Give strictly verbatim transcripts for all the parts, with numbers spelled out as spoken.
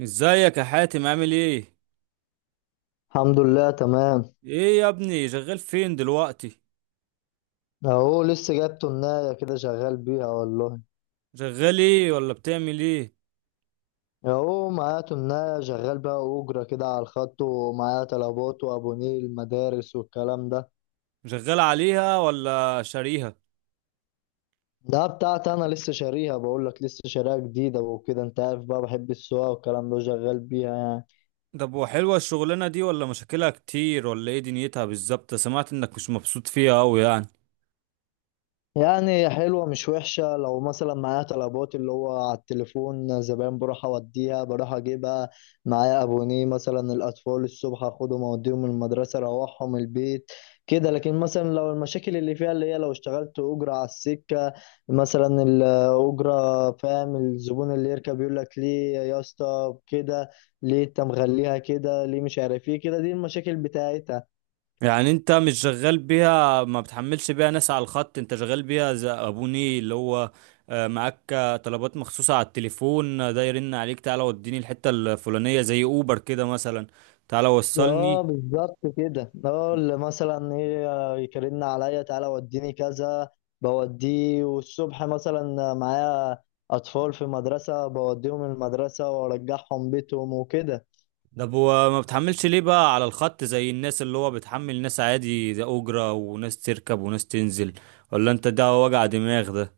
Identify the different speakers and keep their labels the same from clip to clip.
Speaker 1: ازيك يا حاتم، عامل ايه؟
Speaker 2: الحمد لله تمام.
Speaker 1: ايه يا ابني، شغال فين دلوقتي؟
Speaker 2: اهو لسه جايب تناية كده شغال بيها والله.
Speaker 1: شغال ايه ولا بتعمل ايه؟
Speaker 2: اهو معايا تناية شغال بيها أجرة كده على الخط، ومعايا طلبات وأبونيه مدارس والكلام ده.
Speaker 1: شغال عليها ولا شاريها؟
Speaker 2: ده بتاعتي أنا لسه شاريها، بقولك لسه شاريها جديدة وكده. أنت عارف بقى بحب السواقة والكلام ده، شغال بيها يعني.
Speaker 1: طب، وحلوة الشغلانة دي ولا مشاكلها كتير ولا ايه دنيتها بالظبط؟ سمعت انك مش مبسوط فيها اوي يعني.
Speaker 2: يعني حلوة مش وحشة. لو مثلا معايا طلبات اللي هو على التليفون زباين، بروح أوديها بروح أجيبها. معايا أبونيه مثلا الأطفال الصبح أخدهم أوديهم المدرسة أروحهم البيت كده. لكن مثلا لو المشاكل اللي فيها اللي هي لو اشتغلت أجرة على السكة، مثلا الأجرة فاهم، الزبون اللي يركب يقول لك ليه يا اسطى كده، ليه انت مغليها كده ليه، مش عارف ايه كده. دي المشاكل بتاعتها.
Speaker 1: يعني انت مش شغال بيها، ما بتحملش بيها ناس على الخط، انت شغال بيها زي ابو نيل، اللي هو آه، معاك، آه، طلبات مخصوصة على التليفون، آه، ده يرن عليك تعالى وديني الحتة الفلانية، زي اوبر كده مثلا، تعالى وصلني.
Speaker 2: اه بالظبط كده، اه اللي مثلا ايه، يكلمنا عليا تعالى وديني كذا بوديه. والصبح مثلا معايا اطفال في مدرسة بوديهم المدرسة وارجعهم بيتهم وكده.
Speaker 1: طب وما بتحملش ليه بقى على الخط زي الناس، اللي هو بتحمل ناس عادي، ده أجرة وناس تركب وناس تنزل، ولا انت ده وجع دماغ ده؟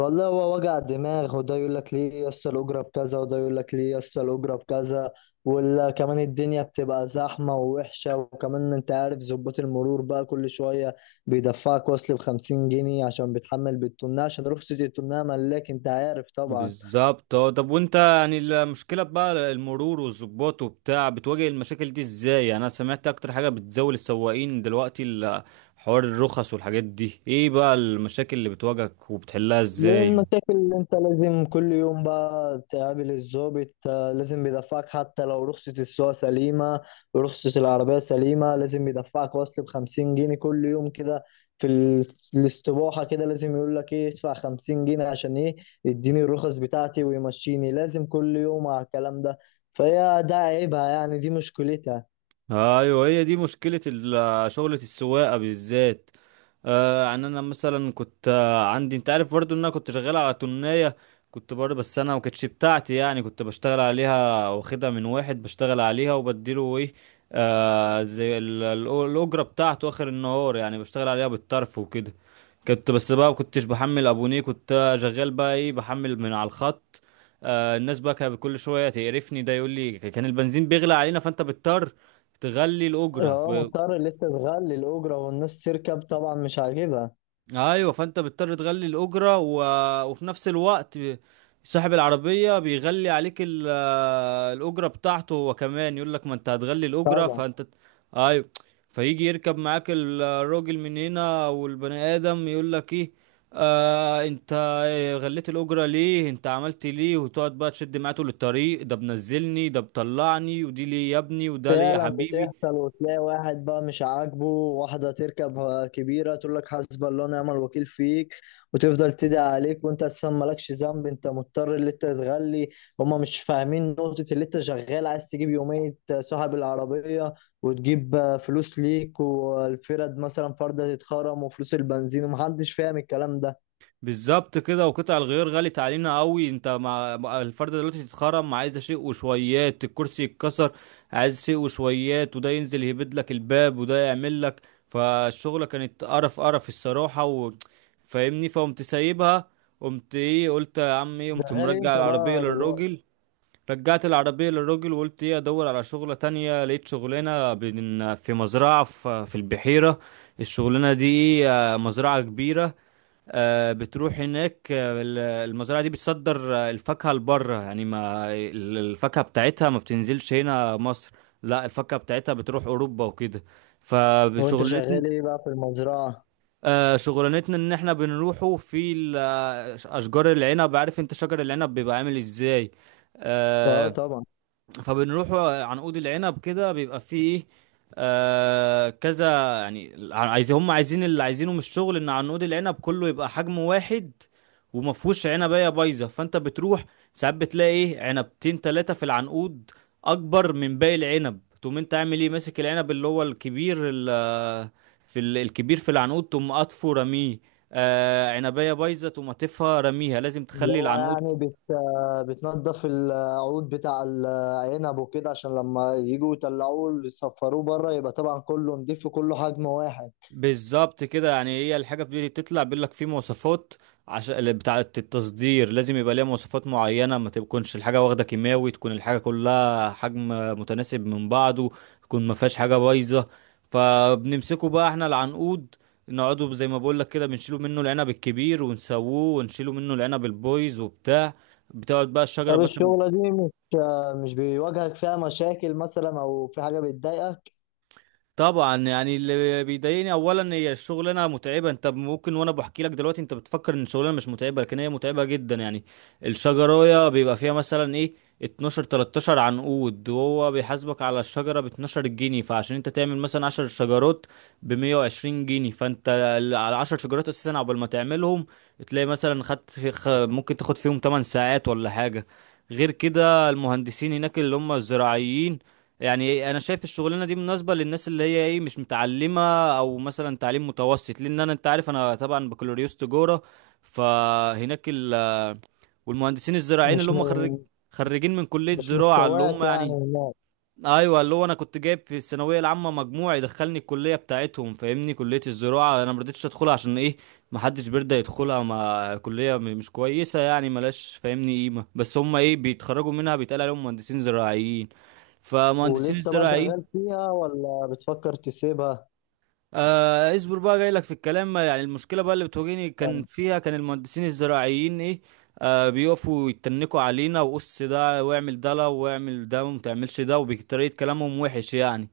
Speaker 2: والله هو وجع دماغ، وده يقول لك ليه يسطا الأجرة بكذا، وده يقول لك ليه يسطا الأجرة بكذا. وكمان الدنيا بتبقى زحمة ووحشة، وكمان أنت عارف ظباط المرور بقى كل شوية بيدفعك وصل بخمسين جنيه عشان بتحمل بالتونة، عشان رخصة التونة ملاك أنت عارف طبعا.
Speaker 1: بالظبط. اه، طب وانت يعني المشكلة بقى المرور والظباط وبتاع، بتواجه المشاكل دي ازاي؟ يعني انا سمعت اكتر حاجة بتزاول السواقين دلوقتي ال- حوار الرخص والحاجات دي، ايه بقى المشاكل اللي بتواجهك وبتحلها ازاي؟
Speaker 2: المشاكل اللي انت لازم كل يوم بقى تقابل الضابط، آه، لازم بيدفعك حتى لو رخصة السواقة سليمة، رخصة العربية سليمة، لازم بيدفعك وصل بخمسين جنيه كل يوم كده. في ال- الاستباحة كده، لازم يقول لك ايه ادفع خمسين جنيه عشان ايه، يديني الرخص بتاعتي ويمشيني، لازم كل يوم على الكلام ده. فهي ده عيبها يعني، دي مشكلتها.
Speaker 1: ايوه هي دي مشكله ال- شغله السواقه بالذات. آه يعني انا مثلا كنت، آه، عندي، انت عارف برضو ان انا كنت شغال على تنية. كنت برضو، بس انا ما كانتش بتاعتي يعني، كنت بشتغل عليها واخدها من واحد بشتغل عليها وبديله ايه، آه، زي ال- ال- الاجره بتاعته اخر النهار، يعني بشتغل عليها بالطرف وكده. كنت بس بقى ما كنتش بحمل ابونيه، كنت شغال بقى ايه، بحمل من على الخط. آه، الناس بقى كانت كل شويه تقرفني، ده يقول لي كان البنزين بيغلى علينا فانت بتضطر تغلي الأجرة
Speaker 2: اه
Speaker 1: ف...
Speaker 2: مضطر اللي انت تغلي الأجرة، والناس تركب طبعا مش عاجبها.
Speaker 1: أيوة، فأنت بتضطر تغلي الأجرة و... وفي نفس الوقت ب- صاحب العربية بيغلي عليك ال... الأجرة بتاعته، هو كمان يقول لك ما أنت هتغلي الأجرة
Speaker 2: طبعا.
Speaker 1: فأنت. أيوة، فيجي يركب معاك الراجل من هنا، والبني آدم يقول لك إيه، آه انت غليت الاجره ليه، انت عملت ليه، وتقعد بقى تشد معاه طول الطريق، ده بنزلني ده بطلعني ودي ليه يا ابني وده ليه يا
Speaker 2: فعلا
Speaker 1: حبيبي.
Speaker 2: بتحصل، وتلاقي واحد بقى مش عاجبه، واحدة تركب كبيرة تقول لك حسب الله ونعم الوكيل فيك، وتفضل تدعي عليك، وانت اساسا مالكش ذنب، انت مضطر اللي انت تغلي. هما مش فاهمين نقطة اللي انت شغال عايز تجيب يومية صاحب العربية، وتجيب فلوس ليك، والفرد مثلا فردة تتخرم، وفلوس البنزين، ومحدش فاهم الكلام ده.
Speaker 1: بالظبط كده. وقطع الغيار غلت علينا قوي، انت مع مع الفرده دلوقتي تتخرم، عايزه شيء وشويات، الكرسي يتكسر عايز شيء وشويات، وده ينزل يهبد لك الباب، وده يعمل لك. فالشغله كانت قرف قرف الصراحه و... فاهمني، فقمت سايبها. قمت ايه، قلت يا عم ايه، قمت
Speaker 2: شغال ايه
Speaker 1: مرجع
Speaker 2: انت
Speaker 1: العربيه
Speaker 2: بقى دلوقتي؟
Speaker 1: للراجل. رجعت العربية للراجل وقلت ايه، ادور على شغلة تانية. لقيت شغلانة بن- في مزرعة في في البحيرة. الشغلانة دي ايه، آه، مزرعة كبيرة. آه، بتروح هناك. آه، ال- المزرعة دي بتصدر آه، الفاكهة لبره، يعني ما ال- الفاكهة بتاعتها ما بتنزلش هنا مصر، لا، الفاكهة بتاعتها بتروح أوروبا وكده.
Speaker 2: وانت
Speaker 1: فشغلانتنا،
Speaker 2: شغال ايه بقى في المزرعة؟
Speaker 1: آه، شغلانتنا ان احنا بنروحوا في ال- آه، اشجار العنب، عارف انت شجر العنب بيبقى عامل ازاي،
Speaker 2: اه
Speaker 1: آه.
Speaker 2: طبعا.
Speaker 1: فبنروح عنقود العنب كده بيبقى فيه ايه، آه كذا. يعني ع- عايزين، هم عايزين اللي عايزينه من الشغل ان عنقود العنب كله يبقى حجم واحد، وما فيهوش عنبية بايظة. فانت بتروح ساعات بتلاقي ايه، عنبتين تلاتة في العنقود اكبر من باقي العنب، تقوم انت عامل ايه، ماسك العنب اللي هو الكبير ال- في ال- الكبير في العنقود تقوم قاطفه رميه. آه، عنبية بايظة تقوم قاطفها رميها، لازم
Speaker 2: اللي
Speaker 1: تخلي
Speaker 2: هو
Speaker 1: العنقود
Speaker 2: يعني بت... بتنضف العود بتاع العنب وكده، عشان لما يجوا يطلعوه يصفروه بره يبقى طبعا كله نضيف وكله حجم واحد.
Speaker 1: بالظبط كده، يعني هي الحاجة بتبتدي تطلع بيقول لك في مواصفات، عشان بتاعة التصدير لازم يبقى ليها مواصفات معينة، ما تكونش الحاجة واخدة كيماوي، تكون الحاجة كلها حجم متناسب من بعضه، تكون ما فيهاش حاجة بايظة. فبنمسكه بقى احنا العنقود، نقعده زي ما بقول لك كده، بنشيله منه العنب الكبير ونسووه، ونشيله منه العنب البويز وبتاع، بتقعد بقى الشجرة
Speaker 2: طب
Speaker 1: مثلا.
Speaker 2: الشغلة دي مش مش بيواجهك فيها مشاكل مثلا أو في حاجة بتضايقك؟
Speaker 1: طبعا يعني اللي بيضايقني اولا هي الشغلانه متعبه، انت ممكن وانا بحكي لك دلوقتي انت بتفكر ان الشغلانه مش متعبه، لكن هي متعبه جدا يعني. الشجرايه بيبقى فيها مثلا ايه، اتناشر تلتاشر عنقود، وهو بيحاسبك على الشجره ب اتناشر جنيه، فعشان انت تعمل مثلا عشرة شجرات ب مئة وعشرين جنيه، فانت ال- على عشر شجرات اساسا عقبال ما تعملهم، تلاقي مثلا خدت في خ... ممكن تاخد فيهم تمان ساعات ولا حاجه. غير كده المهندسين هناك اللي هم الزراعيين، يعني انا شايف الشغلانه دي مناسبه للناس اللي هي ايه، مش متعلمه، او مثلا تعليم متوسط، لان انا انت عارف انا طبعا بكالوريوس تجاره. فهناك ال... والمهندسين الزراعيين
Speaker 2: مش
Speaker 1: اللي
Speaker 2: م...
Speaker 1: هم خريج، خريجين من كليه
Speaker 2: مش
Speaker 1: زراعه، اللي
Speaker 2: مستواك
Speaker 1: هم
Speaker 2: يعني
Speaker 1: يعني،
Speaker 2: هناك؟
Speaker 1: ايوه اللي هو انا كنت جايب في الثانويه العامه مجموع يدخلني الكليه بتاعتهم، فاهمني، كليه الزراعه انا ما رضيتش ادخلها عشان ايه، ما حدش بيرضى يدخلها، ما كليه م- مش كويسه يعني، ملاش فاهمني قيمه، بس هم ايه، بيتخرجوا منها بيتقال عليهم مهندسين زراعيين. فمهندسين
Speaker 2: ولسه بقى
Speaker 1: الزراعيين،
Speaker 2: شغال فيها ولا بتفكر تسيبها؟
Speaker 1: آه اصبر بقى جاي لك في الكلام، يعني المشكله بقى اللي بتواجهني كان
Speaker 2: يعني
Speaker 1: فيها، كان المهندسين الزراعيين ايه، آه بيقفوا يتنكوا علينا وقص، ده واعمل ده، لا واعمل ده وما تعملش ده، وبطريقه كلامهم وحش يعني،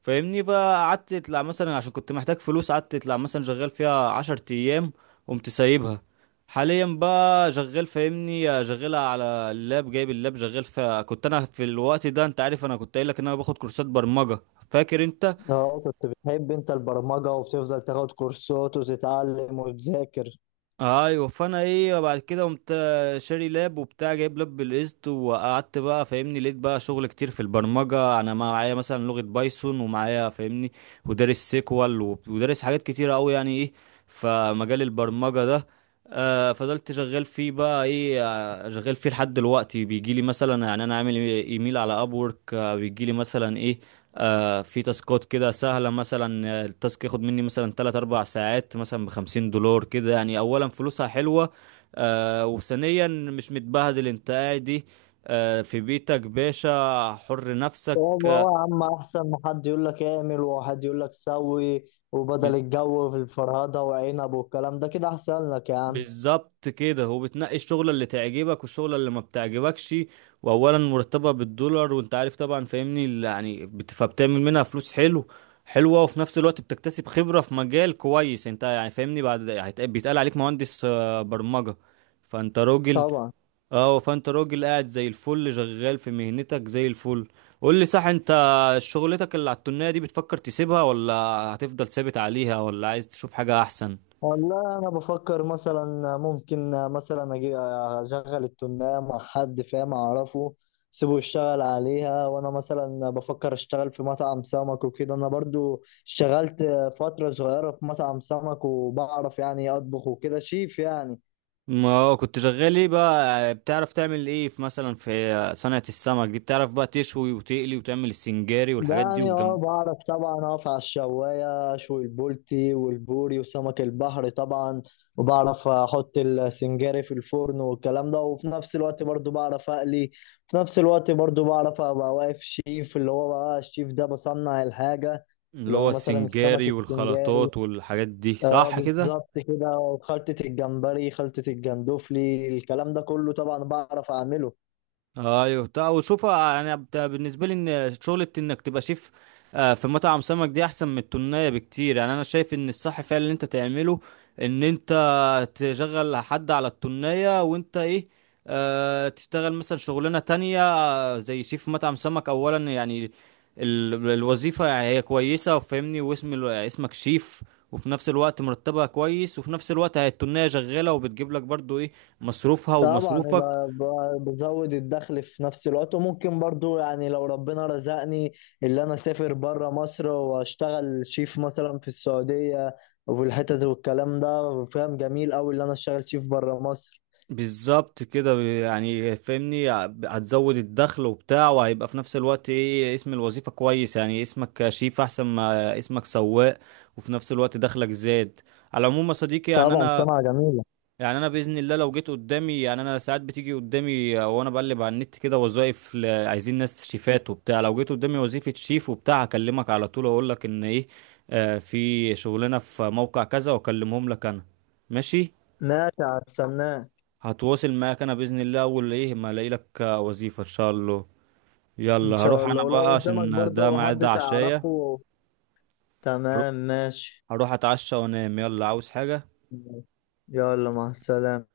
Speaker 1: فاهمني، فقعدت اطلع مثلا عشان كنت محتاج فلوس، قعدت اطلع مثلا شغال فيها عشر ايام، قمت سايبها. حاليا بقى شغال فاهمني، شغال على اللاب، جايب اللاب شغال ف، كنت انا في الوقت ده انت عارف انا كنت قايل لك ان انا باخد كورسات برمجه، فاكر انت؟
Speaker 2: اه كنت بتحب انت البرمجة وبتفضل تاخد كورسات وتتعلم وتذاكر.
Speaker 1: ايوه فانا ايه بعد كده قمت شاري لاب وبتاع، جايب لاب بالقسط، وقعدت بقى فاهمني، لقيت بقى شغل كتير في البرمجه، انا معايا مثلا لغه بايثون ومعايا فاهمني، ودارس سيكوال وب- ودارس حاجات كتيره قوي يعني ايه. فمجال البرمجه ده، آه فضلت شغال فيه بقى ايه، آه، شغال فيه لحد دلوقتي، بيجي لي مثلا، يعني انا عامل ايميل على ابورك، آه بيجي لي مثلا ايه، آه في تاسكات كده سهلة مثلا، آه، التاسك ياخد مني مثلا تلات اربع ساعات مثلا ب خمسين دولار كده، يعني أولا فلوسها حلوة، آه وثانيا مش متبهدل، انت قاعد آه في بيتك باشا حر نفسك.
Speaker 2: هو هو يا عم احسن ما حد يقول لك اعمل وحد يقول لك سوي،
Speaker 1: آه،
Speaker 2: وبدل الجو في الفرهده وعنب والكلام ده كده احسن لك يا عم.
Speaker 1: بالظبط كده، هو بتنقي الشغلة اللي تعجبك والشغلة اللي ما بتعجبكش، واولا مرتبها بالدولار، وانت عارف طبعا فاهمني، ال- يعني بت- فبتعمل منها فلوس حلو حلوة، وفي نفس الوقت بتكتسب خبرة في مجال كويس انت، يعني فاهمني بعد هيت- بيتقال عليك مهندس آه، برمجة، فانت راجل.
Speaker 2: طبعا.
Speaker 1: اه فانت راجل قاعد زي الفل شغال في مهنتك زي الفل. قول لي صح، انت شغلتك اللي على التنية دي بتفكر تسيبها، ولا هتفضل ثابت عليها، ولا عايز تشوف حاجة احسن؟
Speaker 2: والله انا بفكر مثلا ممكن مثلا اجي اشغل التنية مع حد فاهم اعرفه سيبه يشتغل عليها، وانا مثلا بفكر اشتغل في مطعم سمك وكده. انا برضو اشتغلت فترة صغيرة في مطعم سمك، وبعرف يعني اطبخ وكده، شيف يعني.
Speaker 1: ما هو كنت شغال ايه بقى، بتعرف تعمل ايه في مثلا في صنعة السمك دي، بتعرف بقى تشوي وتقلي وتعمل السنجاري
Speaker 2: ده
Speaker 1: والحاجات دي
Speaker 2: يعني اه
Speaker 1: والجم،
Speaker 2: بعرف طبعا اقف على الشواية اشوي البولتي والبوري وسمك البحر طبعا، وبعرف احط السنجاري في الفرن والكلام ده. وفي نفس الوقت برضو بعرف اقلي، في نفس الوقت برضو بعرف ابقى واقف شيف، اللي هو بقى الشيف ده بصنع الحاجة.
Speaker 1: اللي
Speaker 2: اللي هو
Speaker 1: هو
Speaker 2: مثلا السمك
Speaker 1: السنجاري
Speaker 2: السنجاري،
Speaker 1: والخلطات والحاجات دي
Speaker 2: اه
Speaker 1: صح كده؟
Speaker 2: بالظبط كده، خلطة الجمبري، خلطة الجندوفلي، الكلام ده كله طبعا بعرف اعمله.
Speaker 1: ايوه، تا- وشوف انا بت- بالنسبه لي ان شغله انك تبقى شيف آه، في مطعم سمك دي احسن من التونية بكتير. يعني انا شايف ان الصح فعلا اللي انت تعمله ان انت تشغل حد على التونية وانت ايه، آه تشتغل مثلا شغلانه تانية، آه، زي شيف مطعم سمك، اولا يعني ال- الوظيفه يعني هي كويسه فاهمني، واسم ال- اسمك شيف، وفي نفس الوقت مرتبها كويس، وفي نفس الوقت هي التونية شغاله وبتجيب لك برضو ايه، مصروفها
Speaker 2: طبعا،
Speaker 1: ومصروفك.
Speaker 2: يبقى ب- بزود الدخل في نفس الوقت. وممكن برضو يعني لو ربنا رزقني اللي انا اسافر بره مصر واشتغل شيف مثلا في السعودية، وفي الحتت والكلام ده، فاهم؟ جميل اوي اللي انا اشتغل شيف بره مصر.
Speaker 1: بالظبط كده يعني فاهمني، هتزود الدخل وبتاع، وهيبقى في نفس الوقت ايه، اسم الوظيفة كويس يعني، اسمك شيف احسن ما اسمك سواق، وفي نفس الوقت دخلك زاد. على العموم يا صديقي، يعني
Speaker 2: طبعا،
Speaker 1: انا
Speaker 2: سمعة جميلة.
Speaker 1: يعني انا بإذن الله لو جيت قدامي، يعني انا ساعات بتيجي قدامي وانا بقلب على النت كده وظائف ل- عايزين ناس شيفات وبتاع، لو جيت قدامي وظيفة شيف وبتاع هكلمك على طول اقول لك ان ايه، آه في شغلنا في موقع كذا واكلمهم لك انا. ماشي،
Speaker 2: ماشي، هستناه.
Speaker 1: هتواصل معاك انا باذن الله اول ايه ما الاقي لك وظيفه ان شاء الله.
Speaker 2: ان
Speaker 1: يلا
Speaker 2: شاء
Speaker 1: هروح
Speaker 2: الله،
Speaker 1: انا
Speaker 2: ولو
Speaker 1: بقى
Speaker 2: قدامك
Speaker 1: عشان ده
Speaker 2: برضو حد
Speaker 1: ميعاد عشايه.
Speaker 2: تعرفه.
Speaker 1: هروح
Speaker 2: تمام، ماشي.
Speaker 1: هروح اتعشى وانام، يلا عاوز حاجه؟
Speaker 2: يلا مع السلامة.